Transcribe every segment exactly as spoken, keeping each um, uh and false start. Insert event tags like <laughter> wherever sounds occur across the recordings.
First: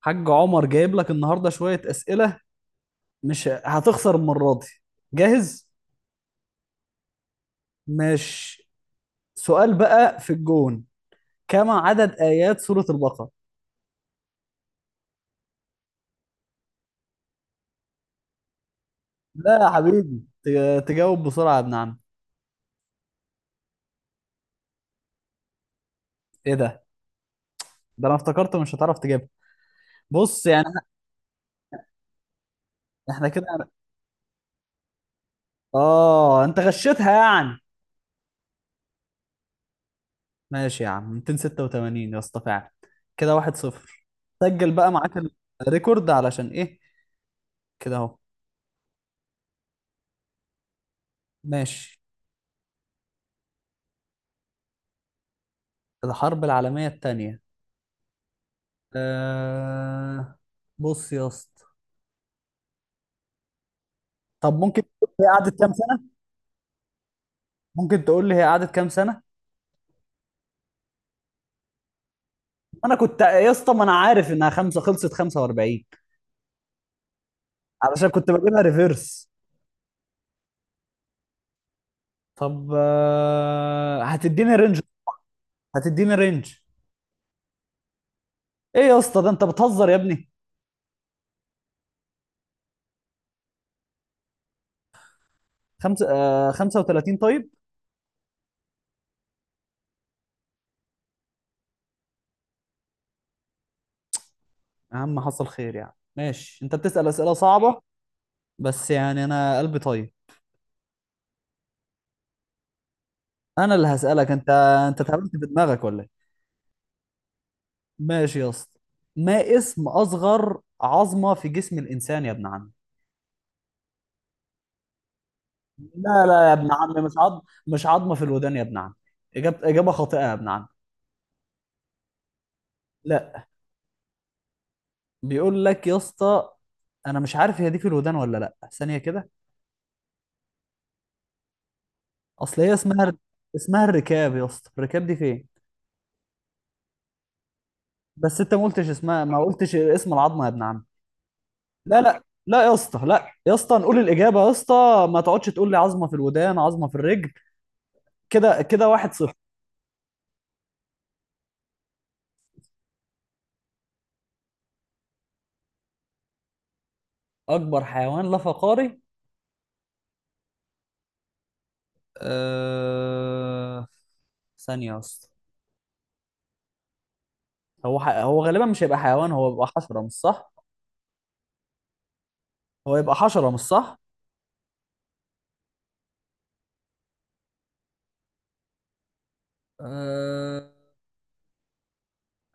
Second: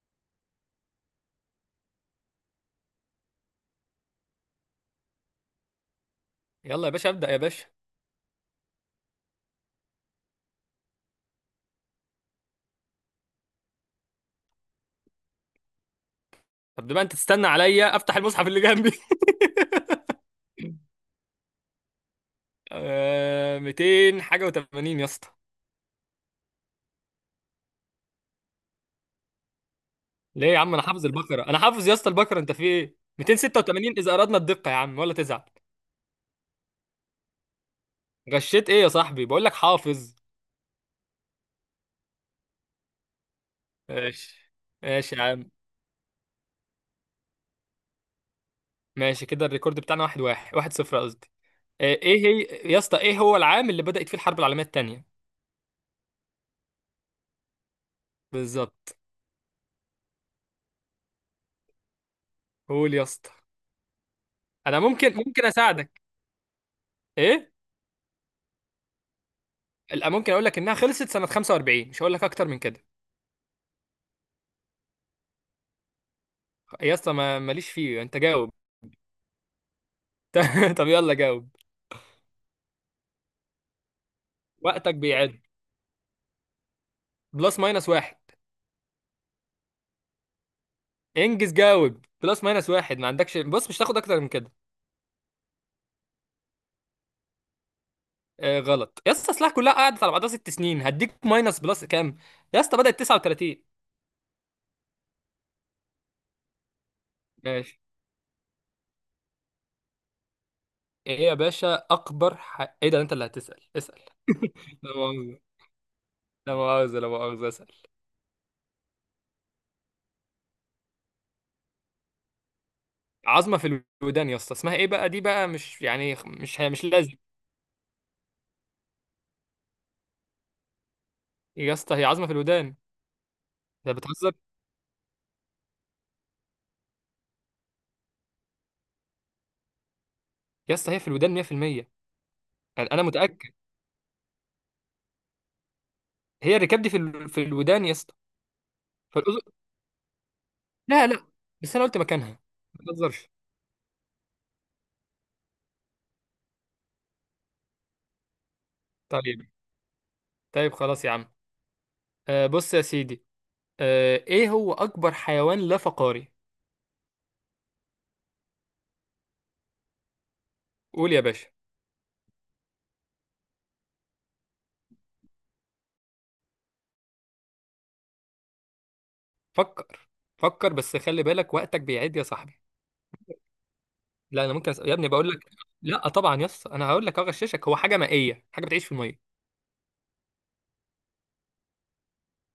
حاج عمر جايب لك النهارده شوية أسئلة. مش هتخسر المرة دي. جاهز؟ يلا يا باشا، ابدأ يا باشا. مش سؤال بقى في الجون. كم عدد آيات سورة البقرة؟ طب بما انت تستنى عليا، افتح المصحف اللي جنبي. <laughs> لا يا حبيبي، ت- تجاوب بسرعة يا ابن عم. آه، مئتين حاجه و80 يا اسطى. ايه ده؟ ده انا افتكرت مش هتعرف تجيبها. بص ليه يا يعني عم، انا إحنا- حافظ البقره، انا حافظ يا اسطى البقره. انت في ايه؟ احنا كده. مئتين وستة وثمانين اذا اردنا الدقه يا عم، ولا تزعل. اه انت غشيتها يعني. غشيت ايه يا صاحبي؟ بقول لك حافظ. ماشي يا عم، مئتين وستة وثمانين يا اسطى فعلا. كده واحد صفر. ماشي. سجل بقى معاك ماشي يا عم. الريكورد علشان ايه، كده اهو. ماشي كده الريكورد بتاعنا واحد واحد، واحد صفر قصدي. آه، ماشي. ايه هي؟ يا اسطى ايه هو العام اللي بدأت فيه الحرب العالميه الثانيه؟ الحرب العالمية التانية. بالظبط. آه، بص يا اسطى. قول يا اسطى. طب انا ممكن تقول ممكن لي هي ممكن قعدت كام اساعدك. سنة؟ ايه؟ ممكن تقول لي هي قعدت كام سنة؟ لا، ممكن اقول لك انها خلصت سنه خمسة وأربعين، مش هقول لك اكتر من كده. انا كنت يا اسطى، ما انا عارف انها خمسة، خلصت خمسة وأربعين، يا اسطى ما ماليش فيه، علشان انت كنت جاوب. بجيبها ريفيرس. <laughs> طب يلا جاوب. طب آه، هتديني رينج؟ وقتك بيعد. هتديني رينج؟ بلس ماينس واحد. ايه يا اسطى، ده انت بتهزر يا ابني. انجز جاوب، بلس ماينس واحد ما عندكش. بص مش هتاخد اكتر من كده. خمسة، آه خمسة وثلاثين طيب. آه غلط يا اسطى، اصلها كلها قعدت على بعضها ست سنين، هديك ماينس بلس كام. يا اسطى بدأت تسعه وتلاتين. يا عم حصل خير يعني، ماشي. انت بتسأل أسئلة صعبة، ماشي. بس يعني انا قلبي طيب. ايه يا باشا اكبر ح... ايه ده؟ انت اللي هتسأل، انا اللي اسأل. هسألك انت. <laughs> لا انت اتهبلت مؤاخذة، في دماغك ولا إيه؟ لا مؤاخذة، لا مؤاخذة، اسأل. ماشي يا اسطى. ما اسم اصغر عظمه في جسم الانسان يا ابن عم؟ عظمة في الودان يا اسطى، اسمها ايه بقى؟ دي بقى مش يعني لا لا يا مش ابن مش عم، مش لازم. عظم. مش عظمه في الودان يا ابن عم. اجابه اجابه خاطئه يا ابن عم. يا اسطى هي عظمة في الودان. لا. انت بتهزر. بيقول لك يا اسطى، انا مش عارف هي دي في الودان ولا لا، ثانيه كده. يا اسطى هي في الودان مية في المية. اصل هي انا أنا اسمها، متأكد. اسمها الركاب يا اسطى. الركاب دي فين؟ هي الركاب دي في ال... في الودان يا اسطى. بس انت ما قلتش اسمها، فالأذن. ما قلتش اسم العظمه يا ابن عم. لا لا، بس انا قلت لا لا مكانها. لا يا ما اسطى، تهزرش. لا يا اسطى، نقول الاجابه يا اسطى، ما تقعدش تقول لي عظمه في الودان، عظمه في الرجل. كده كده واحد صفر. طيب. طيب خلاص يا عم. آه بص يا سيدي. آه، ايه هو اكبر حيوان لا فقاري؟ اكبر حيوان لا فقاري. قول يا باشا. أه... ثانية أصلا. هو ح... هو غالبا مش هيبقى حيوان، هو يبقى حشرة فكر. مش صح؟ فكر بس خلي بالك وقتك بيعد يا صاحبي. هو يبقى حشرة مش صح؟ لا انا ممكن أسأل. يا ابني بقول لك. لا طبعا يا اسطى، انا هقول لك اغششك. هو حاجه مائيه، حاجه بتعيش في الميه. أه...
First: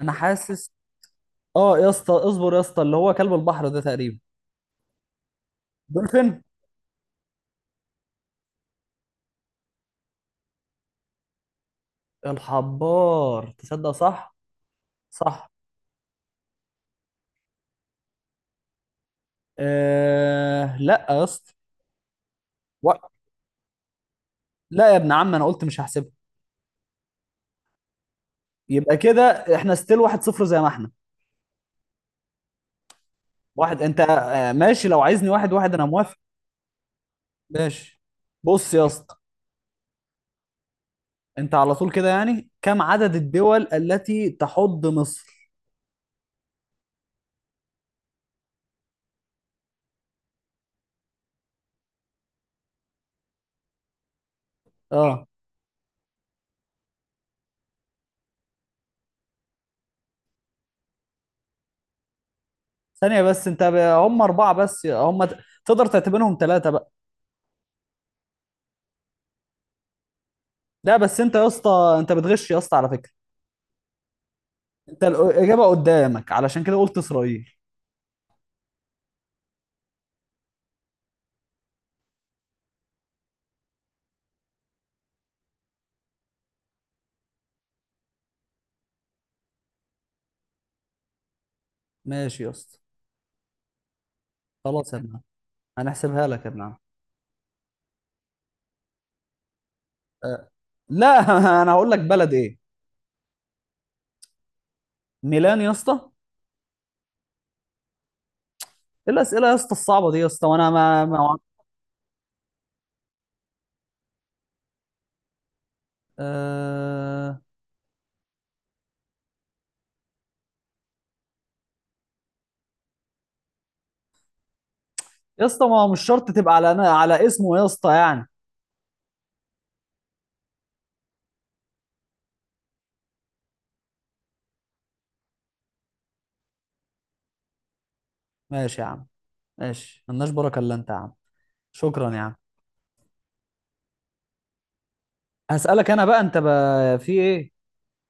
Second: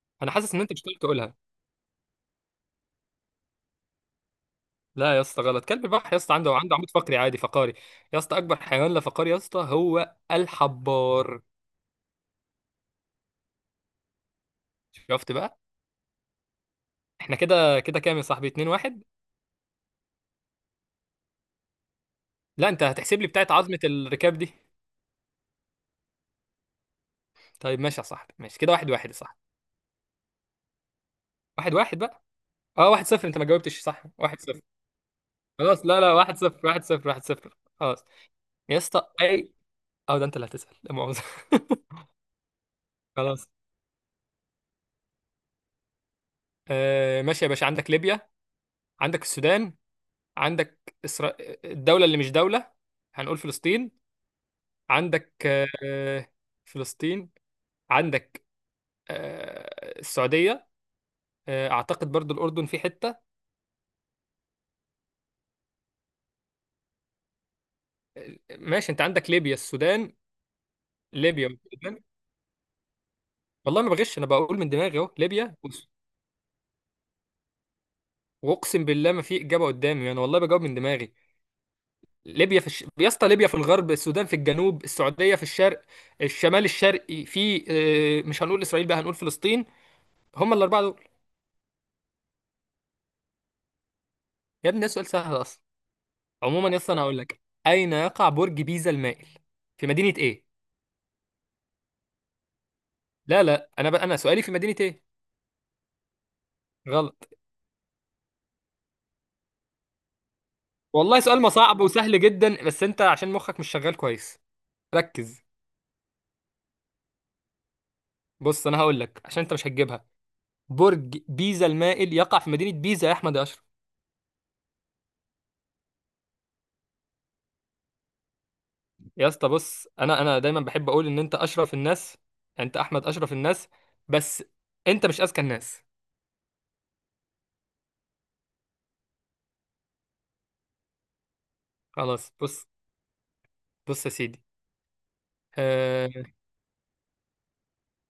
انا انا حاسس ان حاسس. انت مش هتقدر تقولها. اه يا اسطى اصبر يا اسطى، اللي هو كلب البحر ده تقريبا. لا يا اسطى غلط. كلب البحر يا اسطى دولفين. عنده عنده عمود فقري عادي فقاري. يا اسطى اكبر حيوان لا فقاري يا اسطى هو الحبار. الحبار، تصدق صح؟ شفت صح. بقى. احنا كده كده كام يا صاحبي؟ اتنين واحد. آه... لا يا اسطى. لا انت و... هتحسب لي بتاعت عظمة الركاب دي. لا يا ابن عم، انا قلت مش هحسبها. طيب ماشي يا صاحبي. ماشي كده، واحد يبقى واحد يا كده صاحبي. احنا ستيل واحد صفر، زي ما احنا. واحد واحد بقى. اه واحد صفر. انت ما جاوبتش واحد انت، صح، واحد آه صفر. ماشي، لو عايزني واحد واحد انا خلاص. لا لا، موافق. واحد صفر، واحد صفر، واحد صفر، ماشي. خلاص. بص يا يا اسطى اسطى، اي. اه ده انت اللي هتسأل، لا مؤاخذة. انت على طول <laughs> كده يعني. كم عدد خلاص. الدول التي تحض مصر؟ آه ماشي يا باشا، عندك ليبيا، عندك السودان، عندك إسرا... الدولة اللي مش دولة، هنقول فلسطين. اه، عندك آه فلسطين. عندك آه السعودية. آه اعتقد برضو الأردن في ثانية حتة. بس، انت ب... هم أربعة بس، هم ت- تقدر تعتبرهم ثلاثة بقى. ماشي انت عندك ليبيا السودان، لا بس انت يا ليبيا اسطى، والسودان. انت بتغش يا اسطى على فكرة. والله ما بغش، انا بقول من دماغي انت اهو، ليبيا الإجابة والس- قدامك، علشان كده قلت إسرائيل. واقسم بالله ما في اجابه قدامي، انا والله بجاوب من دماغي. ليبيا في الش... يا اسطى ليبيا في الغرب، السودان في الجنوب، السعوديه في الشرق. الشمال الشرقي في اه، مش هنقول اسرائيل بقى، هنقول فلسطين. هم الاربعه دول. ماشي يا اسطى. يا ابني ده خلاص يا سؤال ابن عم، سهل اصلا. هنحسبها لك يا ابن عموما عم. يا اسطى انا هقول لك. اين يقع برج بيزا المائل، في مدينه ايه؟ آه. لا <laughs> انا هقول لك بلد ايه. لا لا، انا بقى انا سؤالي في مدينه ايه. ميلان يا اسطى. غلط. ايه الأسئلة يا اسطى الصعبة دي يا اسطى، وانا ما, والله ما... سؤال ما صعب وسهل جدا، بس انت عشان مخك مش شغال كويس. ركز. آه... بص انا هقول لك عشان انت مش هتجيبها. برج بيزا المائل يقع في مدينه بيزا يا احمد يا اشرف. يا اسطى، ما هو مش شرط تبقى على على اسمه يا اسطى يعني. يا اسطى بص، انا انا دايما بحب اقول ان انت اشرف الناس. انت احمد اشرف الناس، بس انت مش اذكى الناس. ماشي يا عم. ماشي، ملناش بركه الا انت يا عم. شكرا يا خلاص عم. بص. بص يا سيدي. هسألك انا بقى، آه انت بقى في ايه.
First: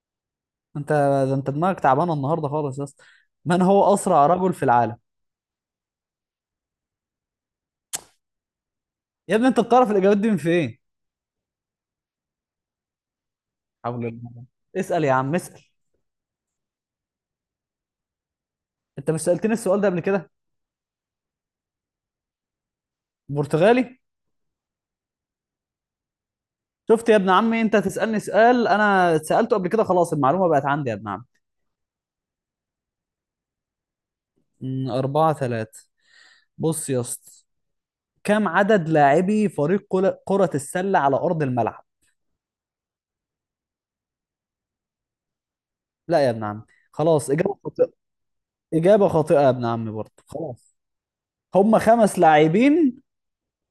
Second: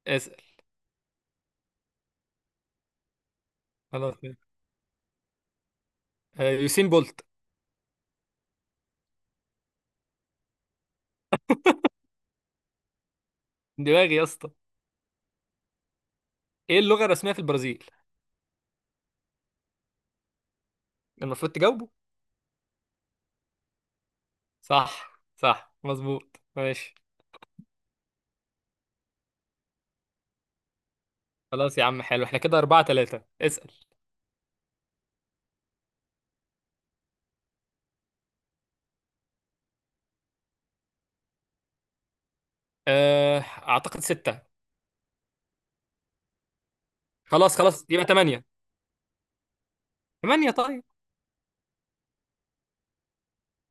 اسال. انت ده انت دماغك تعبانه النهارده خالص يا اسطى. من هو خلاص. اسرع رجل في العالم؟ آه يوسين بولت. يا ابني انت بتعرف الاجابات دي من فين؟ حول دماغي يا الله. اسطى. اسأل يا عم، اسأل. ايه اللغه الرسميه في البرازيل؟ انت مش سألتني السؤال ده قبل كده؟ المفروض تجاوبه. برتغالي. صح صح مظبوط ماشي. شفت يا ابن عمي، انت تسألني سؤال انا سألته قبل كده، خلاص المعلومه بقت عندي يا ابن عم. خلاص يا عم، حلو. احنا كده أربعة ثلاثة. اسأل. أمم، أربعة ثلاثة. بص يا اسطى، كم عدد لاعبي فريق كل- كرة السلة على أرض الملعب؟ آه أعتقد ستة. لا يا ابن عم، خلاص خلاص إجابة. خلاص يبقى ثمانية. إجابة خاطئة يا ابن عمي برضه، ثمانية خلاص. طيب. هم خمس لاعبين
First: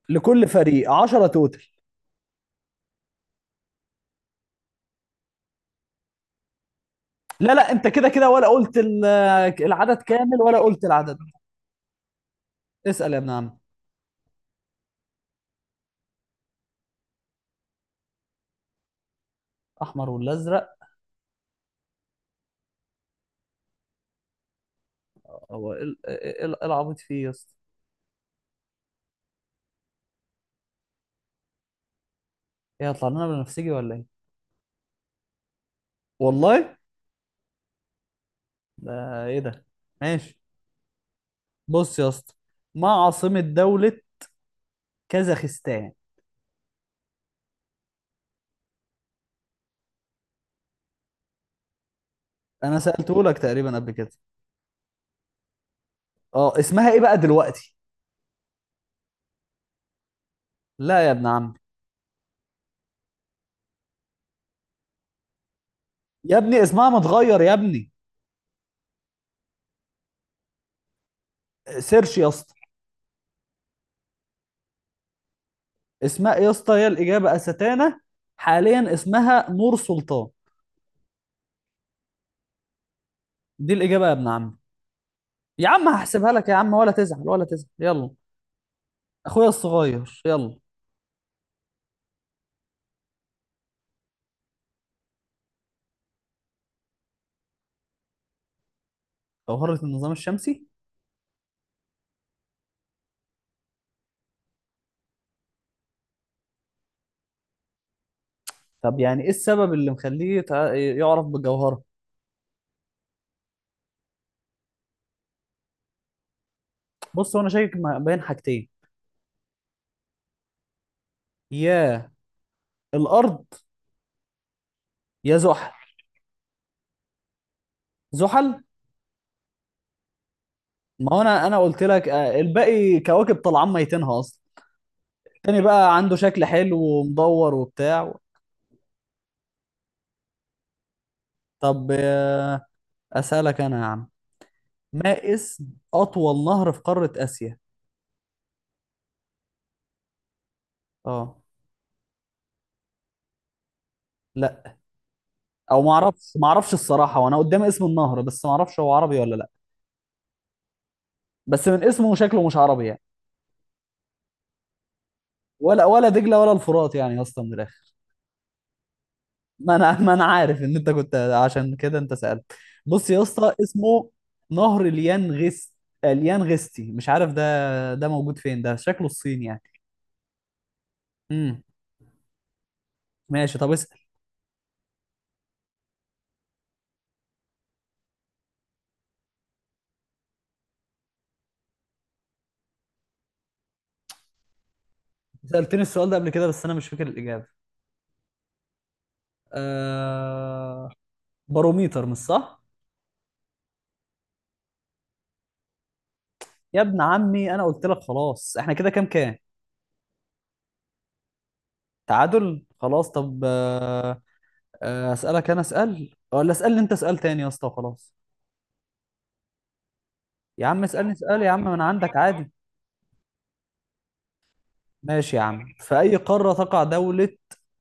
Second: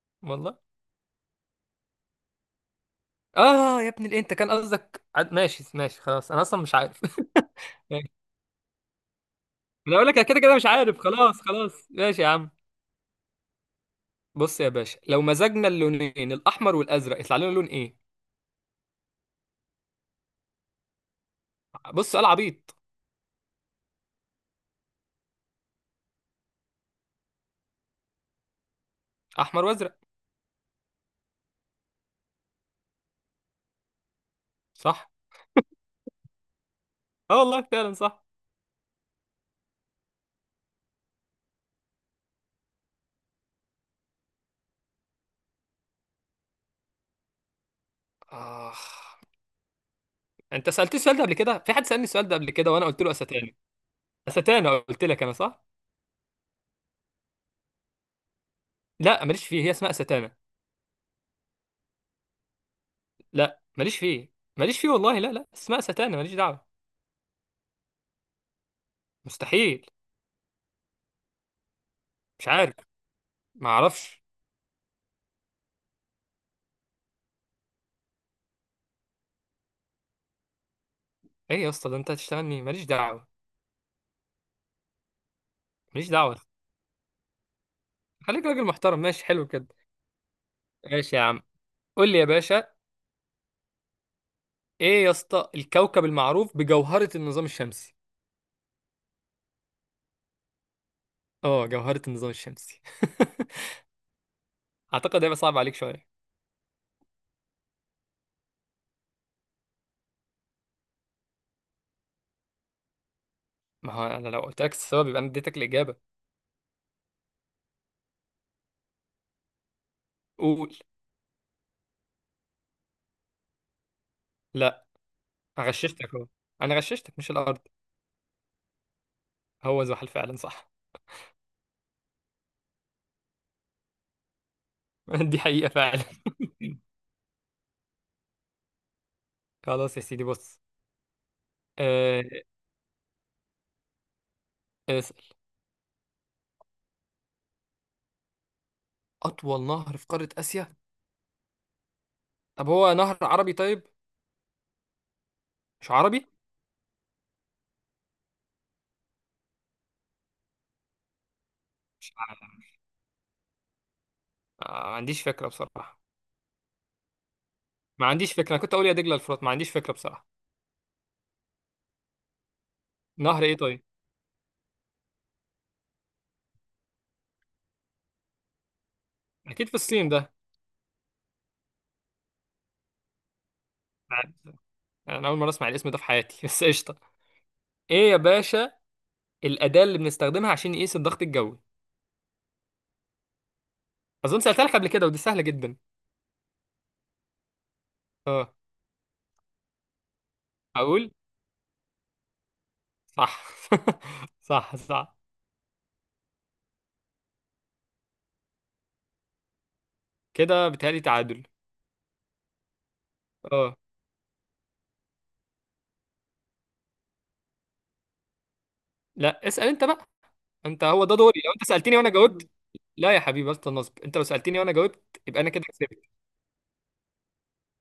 لكل والله. فريق، عشرة توتل. اه يا ابني ليه؟ انت كان قصدك عد... ماشي ماشي خلاص، انا اصلا مش عارف. <laughs> لا لا، انت كده ماشي. كده ولا قلت ال- انا العدد اقول لك أنا كده كامل، كده ولا مش قلت عارف. العدد. خلاص خلاص ماشي يا عم. اسأل يا ابن عم. بص يا باشا، لو مزجنا اللونين الاحمر والازرق، يطلع لنا لون ايه؟ احمر ولا ازرق؟ بص سؤال عبيط. هو ايه ال- ايه ال- إيه العبيط فيه يا اسطى؟ احمر وازرق. ايه، هيطلع لنا بنفسجي ولا ايه؟ صح. والله. اه والله فعلا صح. ده ايه ده. ماشي. بص يا اسطى، ما عاصمة دولة كازاخستان؟ آه. انت سألت السؤال ده قبل كده. في حد سألني السؤال ده قبل كده انا وانا قلت له سألته لك استانه. تقريبا قبل كده. استانه، قلت لك انا صح. اه، اسمها ايه بقى دلوقتي؟ لا ماليش فيه، هي اسمها استانه. لا يا ابن عم. لا ماليش فيه، ماليش فيه والله. لا لا، اسمها استانه، ماليش يا ابني دعوه. اسمها متغير يا ابني. مستحيل. سيرش يا مش اسطى. عارف. ما اعرفش. اسمها ايه يا اسطى، هي الاجابه استانه، حاليا اسمها نور سلطان. ايه يا اسطى ده انت هتشتغل مين؟ ماليش دعوه، دي الاجابه يا ابن عم. يا عم ماليش هحسبها دعوه. لك يا عم، ولا تزعل، ولا تزعل، يلا. خليك راجل محترم، ماشي اخويا حلو كده. الصغير، يلا. ماشي يا عم. قول لي يا باشا. ايه يا اسطى الكوكب المعروف بجوهره النظام الشمسي؟ جوهره النظام الشمسي. اه جوهره النظام الشمسي. <laughs> اعتقد هيبقى صعب عليك شويه. طب يعني ايه السبب اللي مخليه يتع- يعرف بالجوهره؟ ما هو انا لو قلت لك السبب، يبقى انا اديتك الاجابه. بص، هو انا شاكك ما- بين حاجتين. قول. يا الارض، لا. يا زحل. غششتك اهو. انا غششتك مش الارض. زحل. هو زحل فعلا صح. ما هو انا انا قلت لك، آه، الباقي كواكب طالعان ميتينها اصلا. <laughs> دي التاني حقيقه بقى فعلا. عنده شكل حلو ومدور وبتاع. خلاص يا سيدي بص. طب آه، آه، اسالك انا يا عم. اسال. ما اسم اطول نهر في قارة اسيا؟ اطول نهر في قاره اسيا؟ اه. طب هو نهر عربي طيب؟ لا. او ما مش عربي. اعرفش، ما اعرفش الصراحة، وانا قدامي اسم النهر بس ما اعرفش هو عربي ولا لا. بس من مش اسمه شكله مش عربي يعني. آه، ما عنديش فكرة ولا بصراحة. ولا دجلة ولا الفرات يعني يا اسطى من الاخر. ما عنديش فكرة، أنا كنت أقول يا دجلة الفرات. ما عنديش ما فكرة انا ما انا بصراحة. عارف ان انت كنت، عشان كده انت سألت. بص يا نهر اسطى، إيه طيب؟ اسمه نهر اليانغست. اليانغستي، مش عارف ده، ده موجود فين ده، شكله الصين يعني. أكيد في الصين ده. امم. ماشي، طب اسأل. أنا أول مرة أسمع الاسم ده في حياتي. <laughs> بس قشطة. إيه يا باشا؟ الأداة اللي بنستخدمها عشان نقيس الضغط الجوي. أظن سألتها لك قبل كده، ودي سهلة جدا. سألتني السؤال ده قبل كده، بس انا مش فاكر الإجابة. أه. آه... أقول. باروميتر، مش صح؟ صح. <laughs> صح صح. يا ابن عمي انا قلت لك، خلاص احنا كده كام كام. كده بيتهيألي تعادل. تعادل خلاص. طب أه آه، آه، اسالك انا، اسال ولا اسالني انت؟ اسال تاني يا اسطى وخلاص. لا، اسأل أنت بقى. يا عم أنت هو اسالني، ده اسال دوري، يا لو عم أنت من سألتني وأنا عندك جاوبت. عادي. لا يا حبيبي بس النصب، أنت لو سألتني وأنا جاوبت ماشي يا يبقى أنا كده عم. في كسبت. اي قاره تقع دوله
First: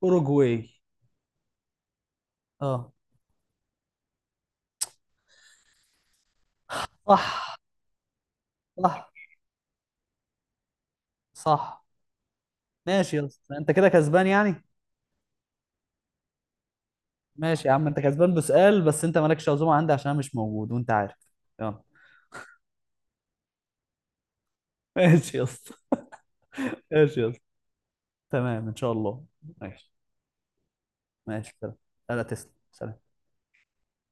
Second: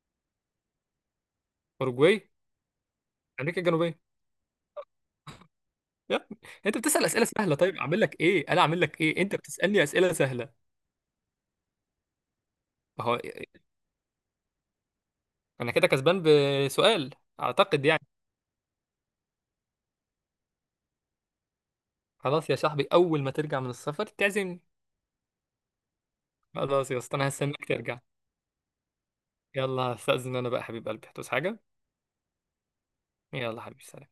اوروجواي؟ أوروجواي. اه. أمريكا الجنوبية. يا ابني انت بتسأل اسئله سهله، صح طيب اعمل لك ايه؟ انا اعمل لك صح ايه، انت بتسألني اسئله سهله. صح. ما ماشي هو يا اسطى، انت كده كسبان يعني. انا كده كسبان بسؤال. ماشي يا اعتقد عم، انت يعني. كسبان بسؤال، بس انت مالكش عزومه عندي عشان انا مش موجود وانت عارف. يلا. خلاص يا صاحبي، اول ما ترجع من السفر تعزمني. <laughs> ماشي يا اسطى. خلاص يا اسطى ماشي يا انا اسطى، هستناك ترجع. تمام ان شاء الله. يلا ماشي. هستأذن انا بقى حبيب قلبي، هتوس ماشي حاجه. سلام. لا لا تسلم، سلام. يلا حبيبي سلام.